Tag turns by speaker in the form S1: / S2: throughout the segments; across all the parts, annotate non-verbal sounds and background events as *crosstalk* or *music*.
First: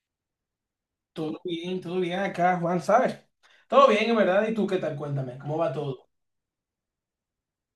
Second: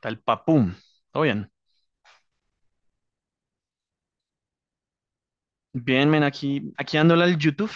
S1: Tal papum. ¿Todo bien?
S2: Todo bien acá, Juan, ¿sabes? Todo bien, en verdad. ¿Y tú qué tal? Cuéntame, ¿cómo va todo?
S1: Bien, men, aquí dándole al YouTube,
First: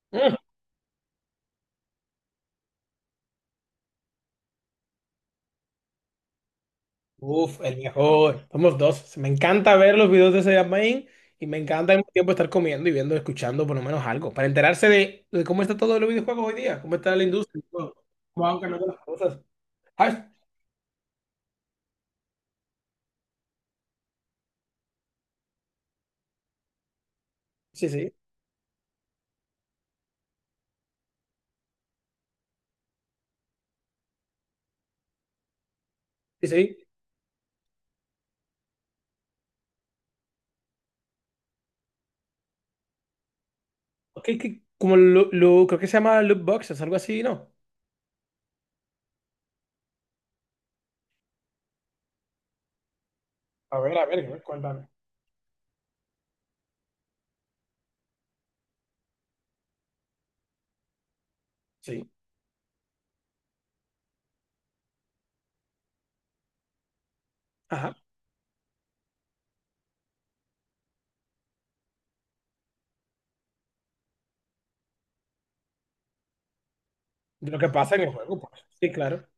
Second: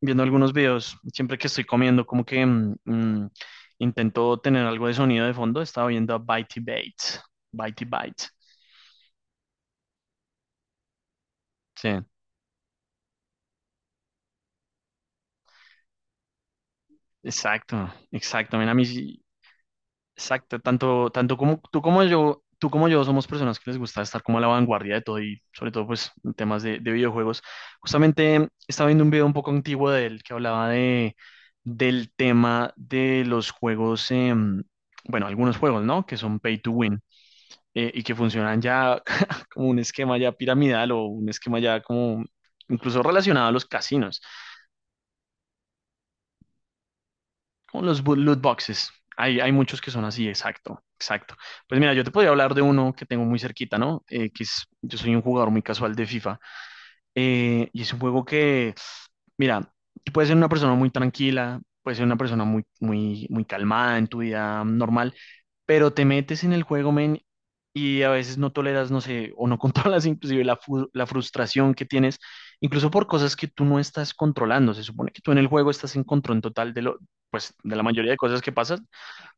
S1: viendo
S2: Mm,
S1: algunos videos. Siempre que estoy comiendo, como que intento tener algo de sonido de fondo. Estaba viendo a Bitey Bates.
S2: Uf, el
S1: Bitey Bytes.
S2: mejor. Somos dos. Me encanta ver los videos de ese Main y me
S1: Sí,
S2: encanta al mismo tiempo estar comiendo y viendo, escuchando por lo menos algo, para enterarse de cómo está todo los videojuegos hoy día, cómo está la industria y
S1: exacto,
S2: todo.
S1: exacto.
S2: Juan, que
S1: Men, a
S2: no
S1: mí
S2: Las
S1: sí-
S2: cosas. Ah,
S1: Exacto, tanto, tanto como tú como yo somos personas que les gusta estar como a la vanguardia de todo y sobre todo pues en temas de videojuegos.
S2: sí, sí,
S1: Justamente estaba viendo un video un poco antiguo de él que hablaba del tema de los juegos, bueno, algunos juegos, ¿no? Que son
S2: sí,
S1: pay to
S2: sí.
S1: win y que funcionan ya *laughs* como un esquema ya piramidal o un esquema ya como incluso relacionado a los casinos.
S2: Ok, que- como lo, creo que se llama loot boxes, algo así, ¿no?
S1: Como los loot boxes. Hay muchos que son así, exacto, exacto. Pues mira, yo te podría hablar de uno que tengo muy cerquita,
S2: A ver,
S1: ¿no?
S2: a ver, a
S1: Eh,
S2: ver,
S1: que es,
S2: cuéntame.
S1: yo soy un jugador muy casual de FIFA. Y es un juego que, mira, tú puedes ser una persona muy tranquila, puedes ser
S2: Sí.
S1: una persona muy, muy, muy calmada en tu vida normal, pero te metes en el juego, men,
S2: Ajá.
S1: y a veces no toleras, no sé, o no *laughs* controlas inclusive la frustración que tienes, incluso por cosas que tú no estás controlando. Se supone que tú en el juego estás en control total
S2: De
S1: pues,
S2: lo que
S1: de la
S2: pasa en el
S1: mayoría de
S2: juego,
S1: cosas que
S2: pues.
S1: pasan,
S2: Sí, claro.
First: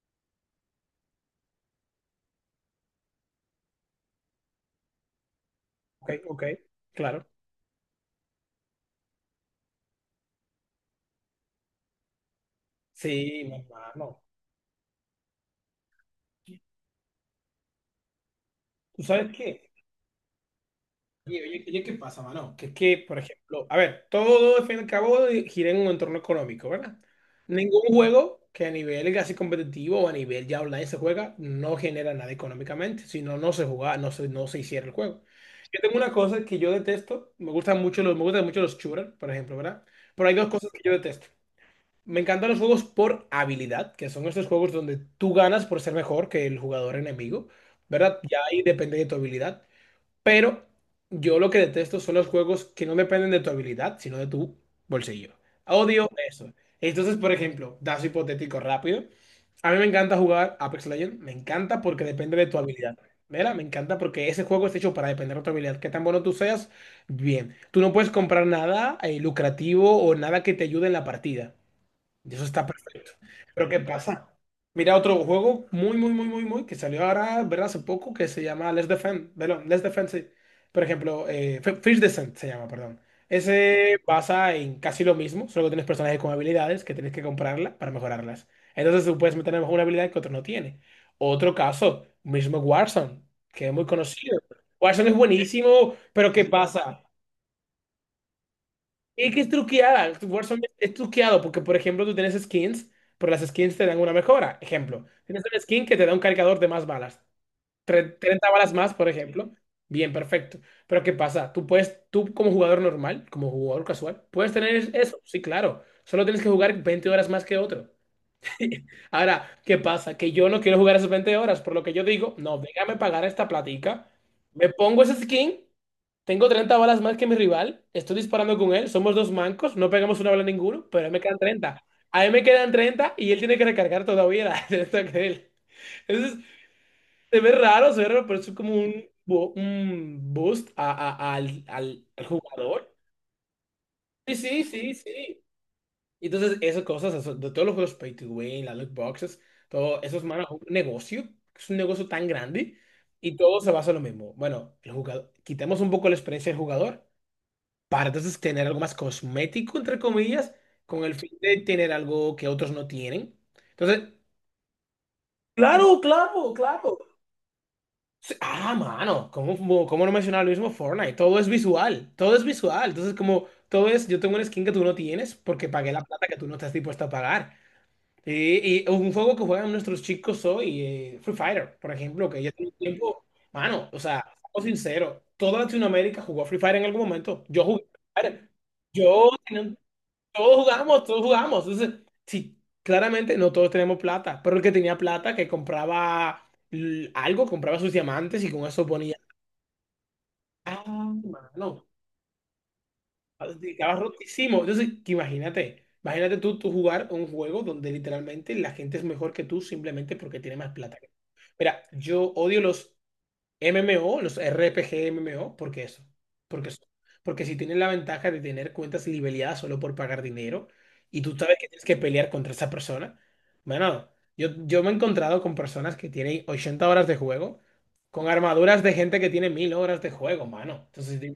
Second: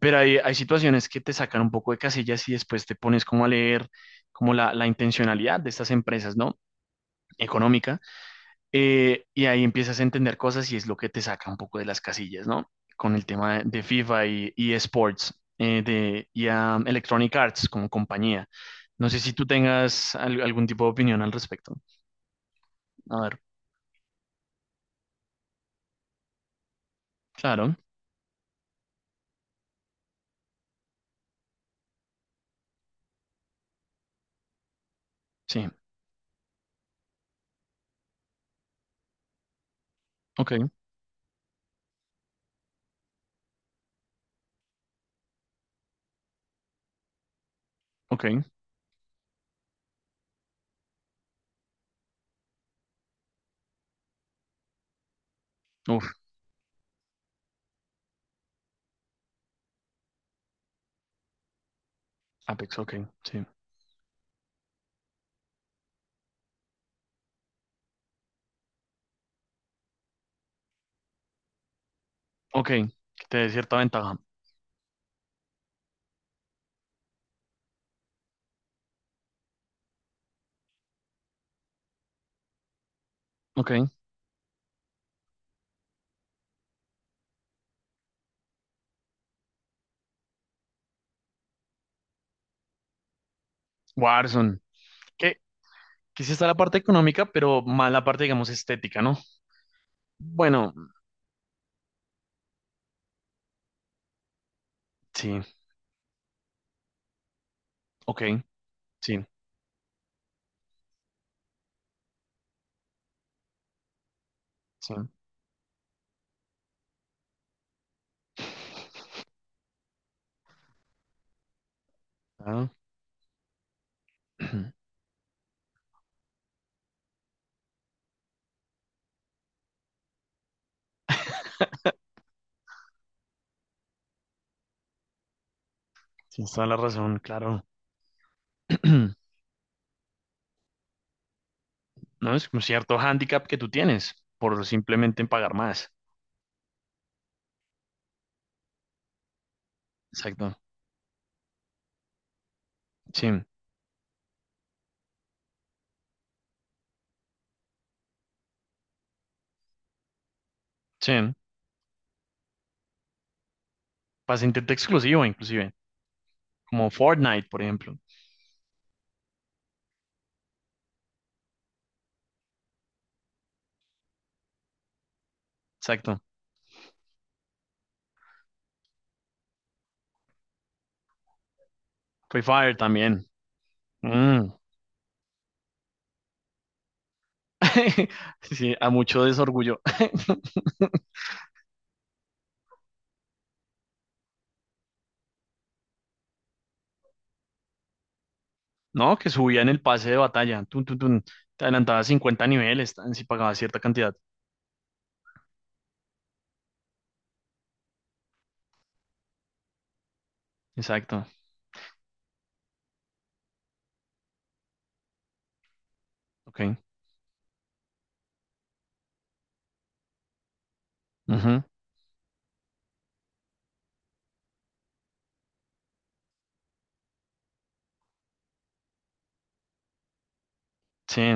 S1: pero hay situaciones que te sacan un poco de casillas y después te pones como a leer como la intencionalidad de estas
S2: Ok,
S1: empresas,
S2: ok,
S1: ¿no?
S2: claro.
S1: Económica y ahí empiezas a entender cosas y es lo que te saca un poco de las casillas, ¿no? Con el
S2: Sí, mi
S1: tema de
S2: hermano.
S1: FIFA y esports, y a Electronic Arts como compañía.
S2: ¿Tú
S1: No sé
S2: sabes
S1: si tú
S2: qué?
S1: tengas algún tipo de opinión al
S2: Oye, oye,
S1: respecto.
S2: oye, ¿qué pasa, mano? Que es que, por
S1: A ver,
S2: ejemplo, a ver, todo al fin y al cabo gira en un entorno económico, ¿verdad?
S1: claro,
S2: Ningún juego que a nivel casi competitivo o a nivel ya online se juega no genera nada económicamente, si no, no se juega, no se, no se hiciera el juego.
S1: sí,
S2: Yo tengo una cosa que yo detesto, me gustan mucho los, me gustan mucho los shooters, por ejemplo, ¿verdad? Pero hay dos
S1: ok,
S2: cosas que yo detesto. Me encantan los juegos por habilidad, que son estos juegos donde tú ganas por ser mejor que el jugador enemigo, ¿verdad? Ya
S1: ok.
S2: ahí depende de tu habilidad. Pero yo lo que detesto son los juegos que no dependen de tu habilidad, sino de tu bolsillo. Odio
S1: Uf,
S2: eso. Entonces, por ejemplo, dato hipotético rápido. A mí me encanta jugar Apex Legends, me encanta porque depende de tu
S1: Apex,
S2: habilidad.
S1: ok, sí.
S2: ¿Verdad? Me encanta porque ese juego está hecho para depender de tu habilidad. Qué tan bueno tú seas, bien. Tú no puedes comprar nada lucrativo o nada que te ayude en la partida. Y eso está
S1: Ok,
S2: perfecto.
S1: que te dé
S2: Pero
S1: cierta
S2: ¿qué
S1: ventaja.
S2: pasa? Mira otro juego muy, muy, muy, muy, muy, que salió ahora, ¿verdad? Hace poco, que se llama Let's Defend. Perdón, Let's Defend, sí. Por ejemplo, Fish Descent se llama, perdón.
S1: Ok,
S2: Ese basa en casi lo mismo, solo que tienes personajes con habilidades que tienes que comprarla para mejorarlas. Entonces tú puedes meter a lo mejor una habilidad que otro no tiene. Otro caso, mismo Warzone, que es muy conocido.
S1: Warzone.
S2: Warzone es
S1: Que,
S2: buenísimo,
S1: que sí
S2: pero ¿qué
S1: está la parte
S2: pasa?
S1: económica, pero más la parte, digamos, estética, ¿no?
S2: Y que es truqueada. Warzone
S1: Bueno,
S2: es truqueado porque, por ejemplo, tú tienes skins, pero las skins te dan una mejora. Ejemplo,
S1: sí,
S2: tienes una skin que te da un cargador de más balas.
S1: ok,
S2: 30 balas más, por
S1: sí,
S2: ejemplo. Bien, perfecto. Pero ¿qué pasa? Tú puedes, tú como jugador normal, como jugador casual, puedes tener
S1: sí.
S2: eso. Sí, claro. Solo tienes que jugar 20 horas más que otro. *laughs* Ahora, ¿qué pasa? Que yo no quiero jugar esas 20 horas, por lo que yo digo, no,
S1: Ah.
S2: déjame pagar esta platica, me
S1: *clears throat*
S2: pongo ese skin, tengo 30 balas más que mi rival, estoy disparando con él, somos dos mancos, no pegamos una bala ninguno, pero a él me quedan 30. A él me quedan 30 y él tiene que recargar todavía la *laughs* de esto que él. Entonces,
S1: Tienes toda la razón, claro.
S2: se ve raro, pero es como
S1: *clears throat*
S2: un boost al al
S1: No es como
S2: jugador.
S1: cierto hándicap que tú tienes
S2: Sí, sí,
S1: por
S2: sí,
S1: simplemente
S2: sí.
S1: pagar más.
S2: Y entonces, esas cosas, eso- de todos los juegos pay to win, las loot boxes, todo eso es man,
S1: Exacto.
S2: un negocio, es un negocio tan grande
S1: Sí,
S2: y todo se basa en lo mismo. Bueno, el jugador, quitemos un poco la experiencia del jugador para entonces tener algo más cosmético, entre comillas, con
S1: sí.
S2: el fin de tener algo que otros no tienen. Entonces,
S1: Para intento exclusivo, inclusive.
S2: claro, claro,
S1: Como
S2: claro.
S1: Fortnite, por ejemplo.
S2: Sí, ah, mano, ¿cómo, cómo no mencionar lo mismo Fortnite? Todo es visual, todo es visual. Entonces, como todo es, yo tengo una skin que tú no tienes porque pagué la
S1: Exacto.
S2: plata que tú no estás dispuesto a pagar. Sí, y un juego que juegan nuestros chicos hoy, Free Fire, por ejemplo, que
S1: Free
S2: ya tiene
S1: Fire
S2: tiempo,
S1: también.
S2: mano, o sea,
S1: Mm.
S2: siendo sincero, toda Latinoamérica jugó a Free Fire en algún momento. Yo jugué
S1: *laughs*
S2: a Free Fire.
S1: Sí, a mucho
S2: Yo, tenía-
S1: desorgullo.
S2: todos jugamos, todos
S1: *laughs*
S2: jugamos. Entonces, sí, claramente no todos tenemos plata, pero el que tenía plata, que compraba algo, compraba sus diamantes y con eso ponía.
S1: No, que subían el pase de batalla. Tun, tun,
S2: Ah,
S1: tun. Te
S2: mano.
S1: adelantabas 50 niveles tan, si pagabas cierta
S2: Estaba
S1: cantidad.
S2: rotísimo. Entonces, que imagínate, imagínate tú, tú jugar un juego donde literalmente la gente es mejor que tú simplemente porque tiene más plata.
S1: Exacto.
S2: Mira, yo odio los MMO, los RPG MMO, ¿por qué eso? Porque,
S1: Ok.
S2: eso- porque si tienen la ventaja de tener cuentas libeleadas solo por pagar dinero y tú sabes
S1: Ujú.
S2: que tienes que pelear contra esa persona, bueno, yo me he encontrado con personas que tienen 80 horas de juego con armaduras de gente que tiene 1000 horas de juego, mano. Entonces
S1: Sí.
S2: digo,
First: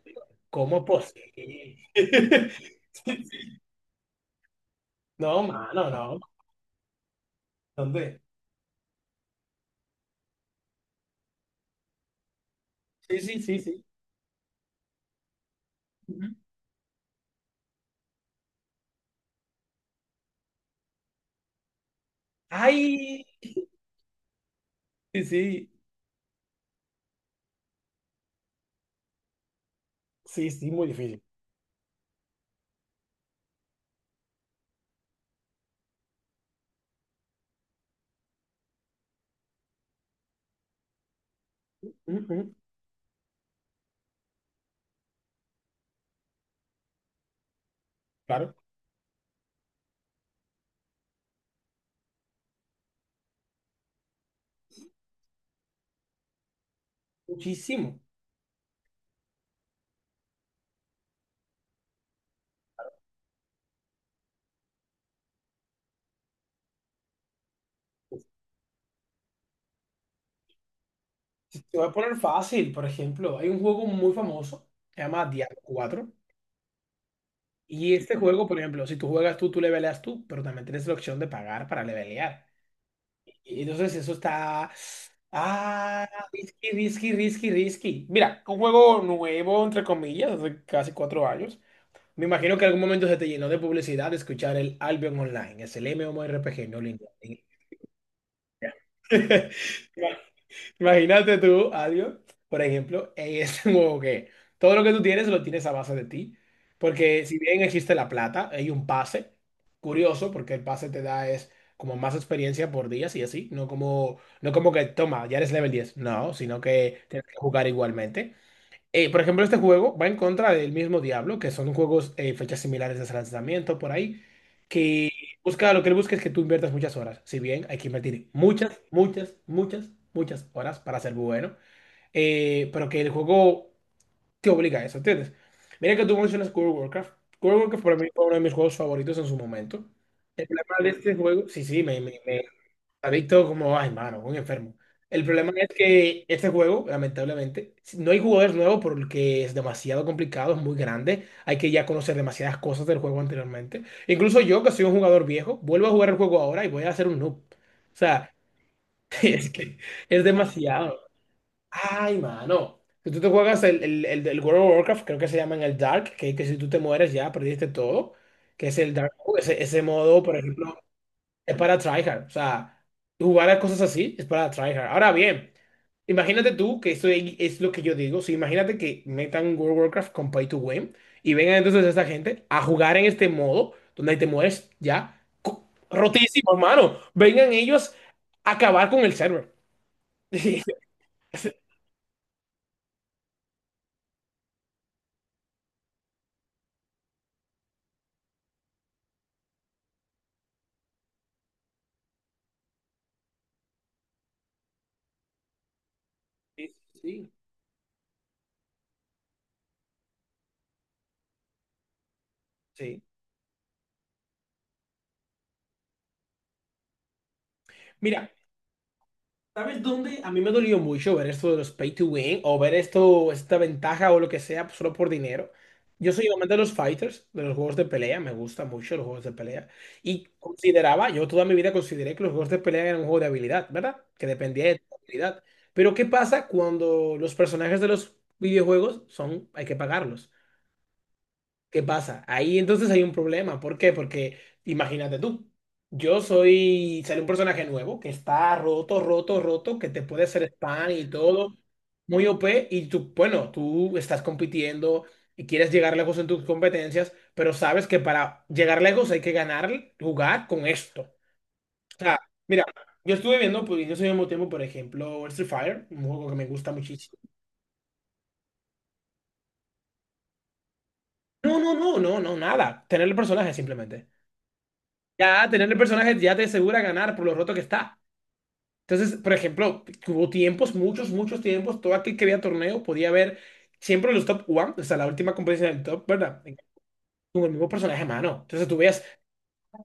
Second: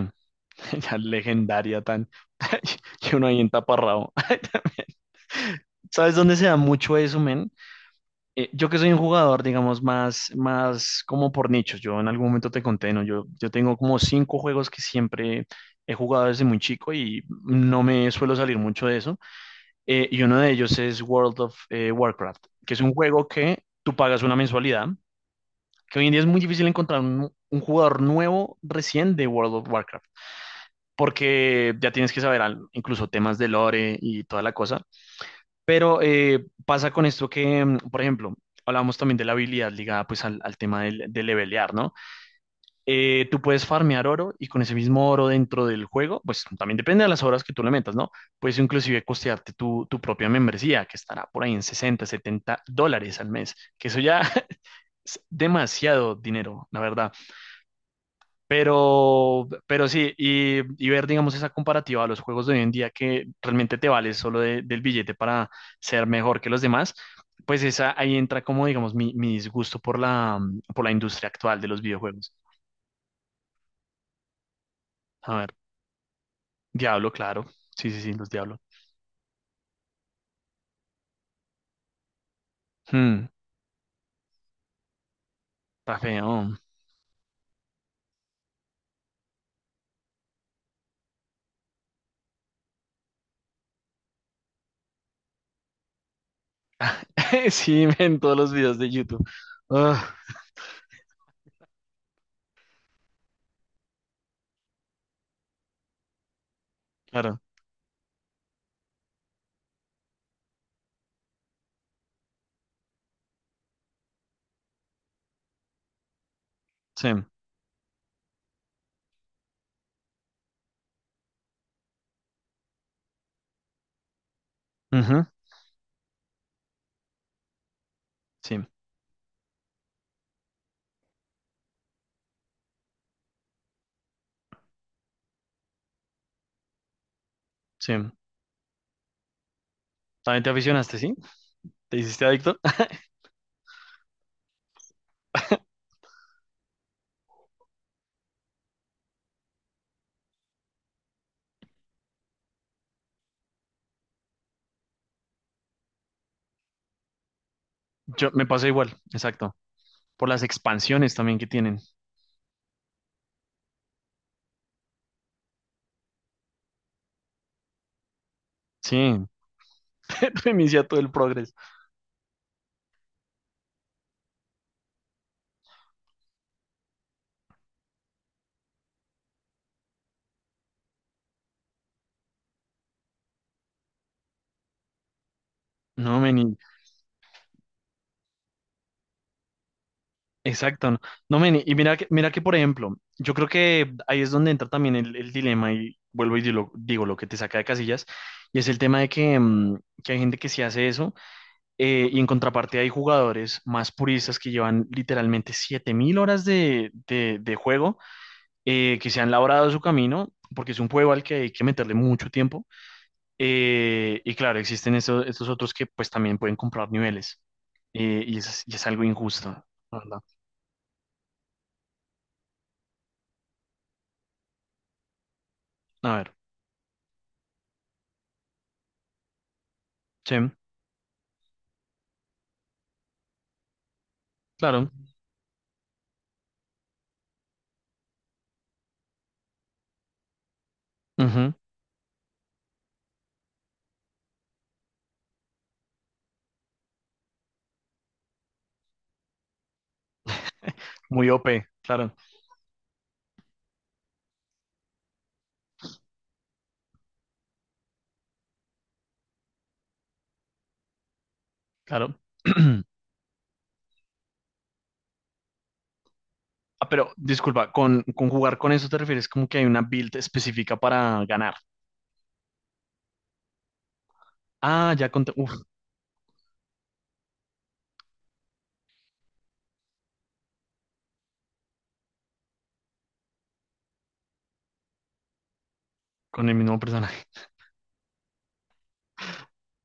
S2: ¿cómo es
S1: *laughs* La legendaria
S2: posible?
S1: tan. *laughs*
S2: *laughs*
S1: Y uno ahí entaparrado. *laughs*
S2: No, mano,
S1: ¿Sabes
S2: no.
S1: dónde se da mucho eso, men?
S2: ¿Dónde?
S1: Yo que soy un jugador, digamos, más, más como por nichos. Yo en algún momento te conté, ¿no?
S2: Sí,
S1: Yo,
S2: sí,
S1: yo
S2: sí,
S1: tengo
S2: sí.
S1: como cinco juegos que siempre he jugado
S2: Ujú.
S1: desde muy chico y no me suelo salir mucho de eso. Y uno de ellos es World of Warcraft, que es un
S2: Ay,
S1: juego que tú pagas una mensualidad,
S2: sí, sí,
S1: que hoy en día es muy difícil encontrar un jugador nuevo recién de World of Warcraft,
S2: sí, sí, muy difícil.
S1: porque ya tienes que saber incluso temas de lore y toda la cosa. Pero pasa con esto que, por ejemplo, hablábamos también de la habilidad ligada pues al tema de levelear, ¿no?
S2: Ujú,
S1: Tú puedes farmear oro y con ese mismo oro dentro del juego, pues también depende de las horas que tú le metas, ¿no?
S2: claro.
S1: Puedes inclusive costearte tu propia membresía, que estará por ahí en $60, $70 al mes, que eso ya *laughs* es demasiado dinero, la verdad.
S2: Muchísimo.
S1: Pero sí, y ver, digamos, esa comparativa a los juegos de hoy en día que realmente te vale solo del billete para ser mejor que los demás, pues esa, ahí entra como, digamos, mi disgusto por la industria
S2: Si
S1: actual de
S2: te
S1: los
S2: voy a poner
S1: videojuegos.
S2: fácil, por ejemplo, hay un juego muy famoso, se llama
S1: A ver,
S2: Diablo 4,
S1: Diablo, claro. Sí,
S2: y
S1: sí, sí,
S2: este
S1: los
S2: juego, por
S1: Diablo.
S2: ejemplo, si tú juegas tú, tú leveleas tú, pero también tienes la opción de pagar para levelear.
S1: Hmm,
S2: Y entonces eso está...
S1: está
S2: Ah,
S1: feo.
S2: risky, risky, risky, risky. Mira, un juego nuevo, entre comillas, hace casi 4 años. Me imagino que en algún momento se te llenó de publicidad de escuchar el Albion Online, es el MMORPG no lineal.
S1: *laughs* Sí, en todos los videos de YouTube.
S2: *laughs*
S1: Ah,
S2: Imagínate tú, Adio, por ejemplo, en este *laughs* juego que todo lo que tú tienes lo tienes a base de ti. Porque si
S1: claro,
S2: bien existe la plata, hay un pase. Curioso, porque el pase te da es como más experiencia por días y así. No como, no como que toma, ya eres level 10. No, sino que
S1: sí.
S2: tienes que jugar igualmente. Por ejemplo, este juego va en contra del mismo Diablo, que son juegos fechas similares de su lanzamiento por ahí, que
S1: Ujú,
S2: busca lo que él busca es que tú inviertas muchas horas. Si bien hay que invertir
S1: sí,
S2: muchas, muchas, muchas, muchas horas para ser bueno, pero que el juego te obliga a eso, ¿entiendes? Mira que tú mencionas World of Warcraft. World of Warcraft
S1: sí.
S2: para mí fue uno de mis juegos favoritos en su momento.
S1: También
S2: El
S1: te
S2: problema de
S1: aficionaste,
S2: este
S1: ¿sí?
S2: juego, sí, sí,
S1: ¿Te hiciste adicto? *laughs*
S2: Adicto como, ay, mano, un enfermo. El problema es que este juego, lamentablemente, si no hay jugadores nuevos porque es demasiado complicado, es muy grande. Hay que ya conocer demasiadas cosas del juego anteriormente. Incluso yo, que soy un jugador viejo, vuelvo a jugar el juego ahora y voy a hacer un noob. O
S1: Yo
S2: sea,
S1: me pasó igual,
S2: *laughs* es
S1: exacto.
S2: que es
S1: Por las
S2: demasiado.
S1: expansiones también que tienen.
S2: Ay, mano. Si tú te juegas el World of Warcraft, creo que se llama en el Dark, que si tú te mueres ya perdiste todo, que es el Dark,
S1: Sí,
S2: Mode, ese modo, por
S1: *laughs*
S2: ejemplo.
S1: reinicia todo el progreso.
S2: Es para tryhard. O sea, jugar a cosas así es para tryhard. Ahora bien, imagínate tú que esto es lo que yo digo. Si imagínate que metan un World of Warcraft con Pay to Win y vengan entonces esta gente a jugar en este modo donde te mueres ya co-
S1: No,
S2: rotísimo,
S1: meni,
S2: hermano. Vengan ellos a acabar con el server.
S1: exacto.
S2: *laughs*
S1: No, no, meni, y mira que, por ejemplo, yo creo que ahí es donde entra también el dilema y vuelvo y digo lo que te saca de casillas, y es el tema de que hay gente que sí hace eso, y en contraparte hay jugadores más puristas que llevan literalmente 7000 horas
S2: Sí,
S1: de,
S2: sí.
S1: de, de juego, que se han labrado su camino, porque es un juego al que hay que meterle mucho tiempo.
S2: Sí.
S1: Y claro, existen estos otros que pues también pueden comprar niveles. Eh,
S2: Mira,
S1: y es, y es algo injusto, la
S2: ¿sabes
S1: ¿verdad?
S2: dónde? A mí me dolió mucho ver esto de los pay to win o ver esto, esta ventaja o lo que sea pues, solo por dinero. Yo
S1: A
S2: soy
S1: ver,
S2: amante de los fighters, de los juegos de pelea, me gustan mucho los juegos de pelea. Y
S1: sí,
S2: consideraba, yo toda mi vida consideré que los juegos de pelea eran un juego de habilidad, ¿verdad? Que dependía de tu
S1: claro.
S2: habilidad. Pero ¿qué pasa cuando los personajes de los videojuegos son, hay que pagarlos?
S1: Ujú.
S2: ¿Qué pasa? Ahí entonces hay un problema. ¿Por qué? Porque imagínate tú, yo soy, sale un personaje nuevo que está roto, roto, roto, que te puede hacer spam y
S1: Muy
S2: todo,
S1: OP, claro,
S2: muy OP, y tú, bueno, tú estás compitiendo y quieres llegar lejos en tus competencias, pero sabes que para llegar lejos hay que ganar, jugar con esto. O sea,
S1: claro.
S2: mira,
S1: *clears throat*
S2: yo estuve viendo, pues, en ese mismo tiempo, por ejemplo, Street Fighter, un juego que me gusta
S1: Ah, pero
S2: muchísimo.
S1: disculpa, con jugar con eso te refieres como que hay una build específica para ganar.
S2: No, no, no, no, no, nada. Tener el personaje simplemente.
S1: Ah, ya con,
S2: Ya
S1: uf,
S2: tener el personaje ya te asegura ganar por lo roto que está. Entonces, por ejemplo, hubo tiempos, muchos, muchos tiempos, todo aquel que veía torneo podía ver siempre los top one, o sea, la última competencia del top, ¿verdad?
S1: con el mismo personaje.
S2: Con el
S1: *laughs*
S2: mismo personaje, mano. Entonces tú veías,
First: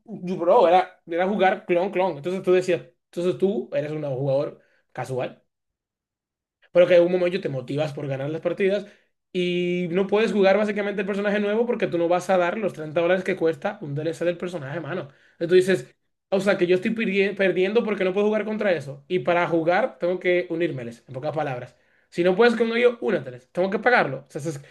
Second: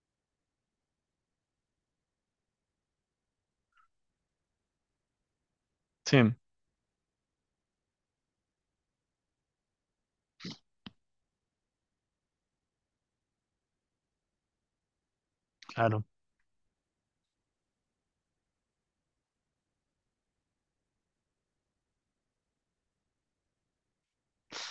S2: bro, era, era jugar clon, clon. Entonces tú decías, entonces tú eres un jugador casual.
S1: Sí,
S2: Pero que en un momento te motivas por ganar las partidas y no puedes jugar básicamente el personaje nuevo porque tú no vas a dar los $30 que cuesta un DLC del personaje, mano. Entonces tú dices,
S1: claro.
S2: o sea, que yo estoy perdiendo porque no puedo jugar contra eso. Y para jugar tengo que unírmeles, en pocas palabras. Si no puedes con ellos, úneteles. Tengo que pagarlo. O sea, eso es- o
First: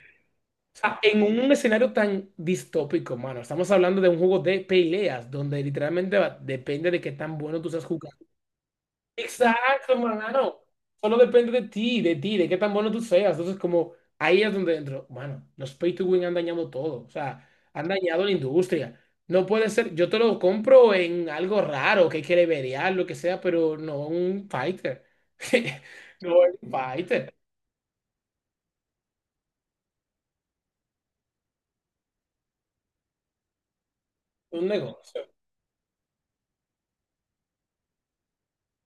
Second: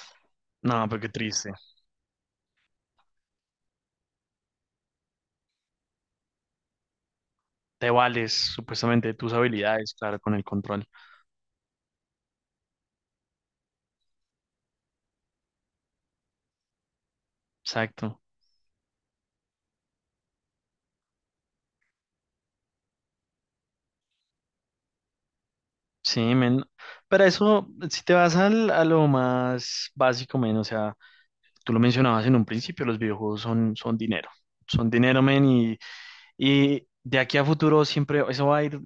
S1: No,
S2: sea,
S1: pero qué
S2: en
S1: triste.
S2: un escenario tan distópico, mano, estamos hablando de un juego de peleas donde literalmente va- depende de qué tan bueno tú seas
S1: Te
S2: jugando.
S1: vales supuestamente de tus
S2: Exacto,
S1: habilidades, claro, con el
S2: hermano.
S1: control.
S2: Solo depende de ti, de ti, de qué tan bueno tú seas. Entonces, como ahí es donde entro. Mano. Los pay to win han dañado todo. O sea, han
S1: Exacto.
S2: dañado la industria. No puede ser, yo te lo compro en algo raro, que hay que levelear, lo que sea, pero no un fighter. *laughs*
S1: Sí,
S2: No
S1: men.
S2: un
S1: Pero
S2: fighter,
S1: eso, si te vas a lo más básico, men, o sea, tú lo mencionabas en un principio, los videojuegos son dinero.
S2: un
S1: Son dinero,
S2: negocio.
S1: men, y de aquí a futuro siempre eso va a ir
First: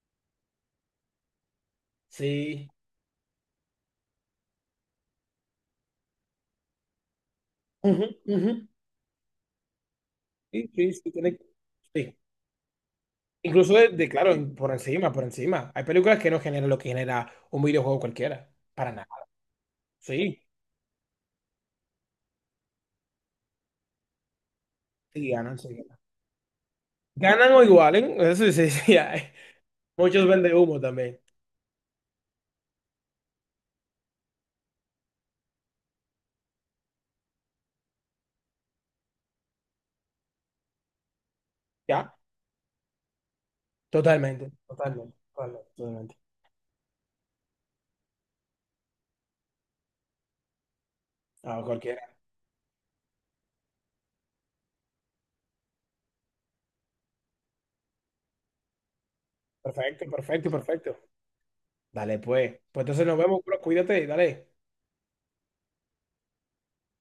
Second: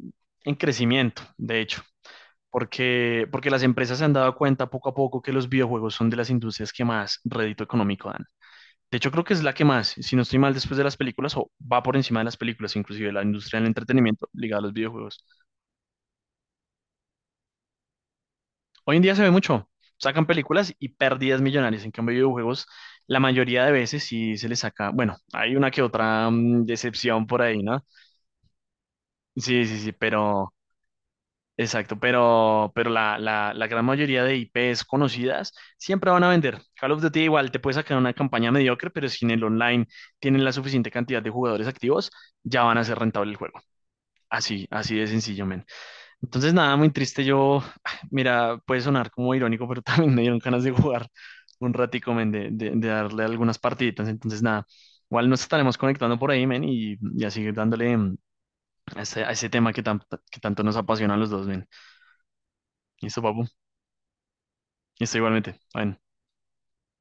S1: en crecimiento, de hecho,
S2: Sí.
S1: porque, las empresas se han dado cuenta poco a poco que los videojuegos son de las industrias que más rédito
S2: Ujú,
S1: económico dan.
S2: ujú.
S1: De hecho, creo que es la que más, si no estoy mal,
S2: Sí,
S1: después de
S2: sí,
S1: las
S2: sí,
S1: películas,
S2: tiene que-
S1: o va por
S2: sí.
S1: encima de las películas, inclusive la industria del
S2: Incluso
S1: entretenimiento
S2: claro, en-
S1: ligada a
S2: por
S1: los
S2: encima, por
S1: videojuegos.
S2: encima. Hay películas que no generan lo que genera un videojuego cualquiera. Para
S1: Hoy en
S2: nada.
S1: día se ve mucho. Sacan
S2: Sí.
S1: películas y pérdidas millonarias. En cambio, videojuegos, la mayoría de veces sí se les saca. Bueno,
S2: Sí,
S1: hay
S2: ganan, sí.
S1: una que
S2: Ganan.
S1: otra decepción por
S2: Ganan o
S1: ahí, ¿no?
S2: igualen, eso sí, *laughs* sí, sí, hay.
S1: Sí, sí, sí,
S2: Muchos
S1: pero.
S2: venden humo también.
S1: Exacto, pero la gran mayoría de IPs conocidas siempre van a vender. Call of Duty igual te puede sacar una campaña mediocre, pero si en el online tienen la suficiente cantidad de jugadores activos,
S2: ¿Ya?
S1: ya van a ser rentable el juego.
S2: Totalmente,
S1: Así de
S2: totalmente,
S1: sencillo, men.
S2: totalmente. Totalmente.
S1: Entonces, nada, muy triste. Yo, *sighs* mira, puede sonar como irónico, pero *laughs* también me dieron ganas de jugar
S2: Ah,
S1: un
S2: cualquiera.
S1: ratico, men, de darle algunas partiditas. Entonces, nada, igual nos estaremos conectando por ahí, men, y a seguir dándole a ese tema que, tan-
S2: Perfecto,
S1: que
S2: perfecto,
S1: tanto nos
S2: perfecto.
S1: apasiona a los dos, men.
S2: Dale, pues. Pues entonces nos
S1: Listo,
S2: vemos,
S1: papu.
S2: bro. Cuídate y dale.
S1: Listo, igualmente. Bueno.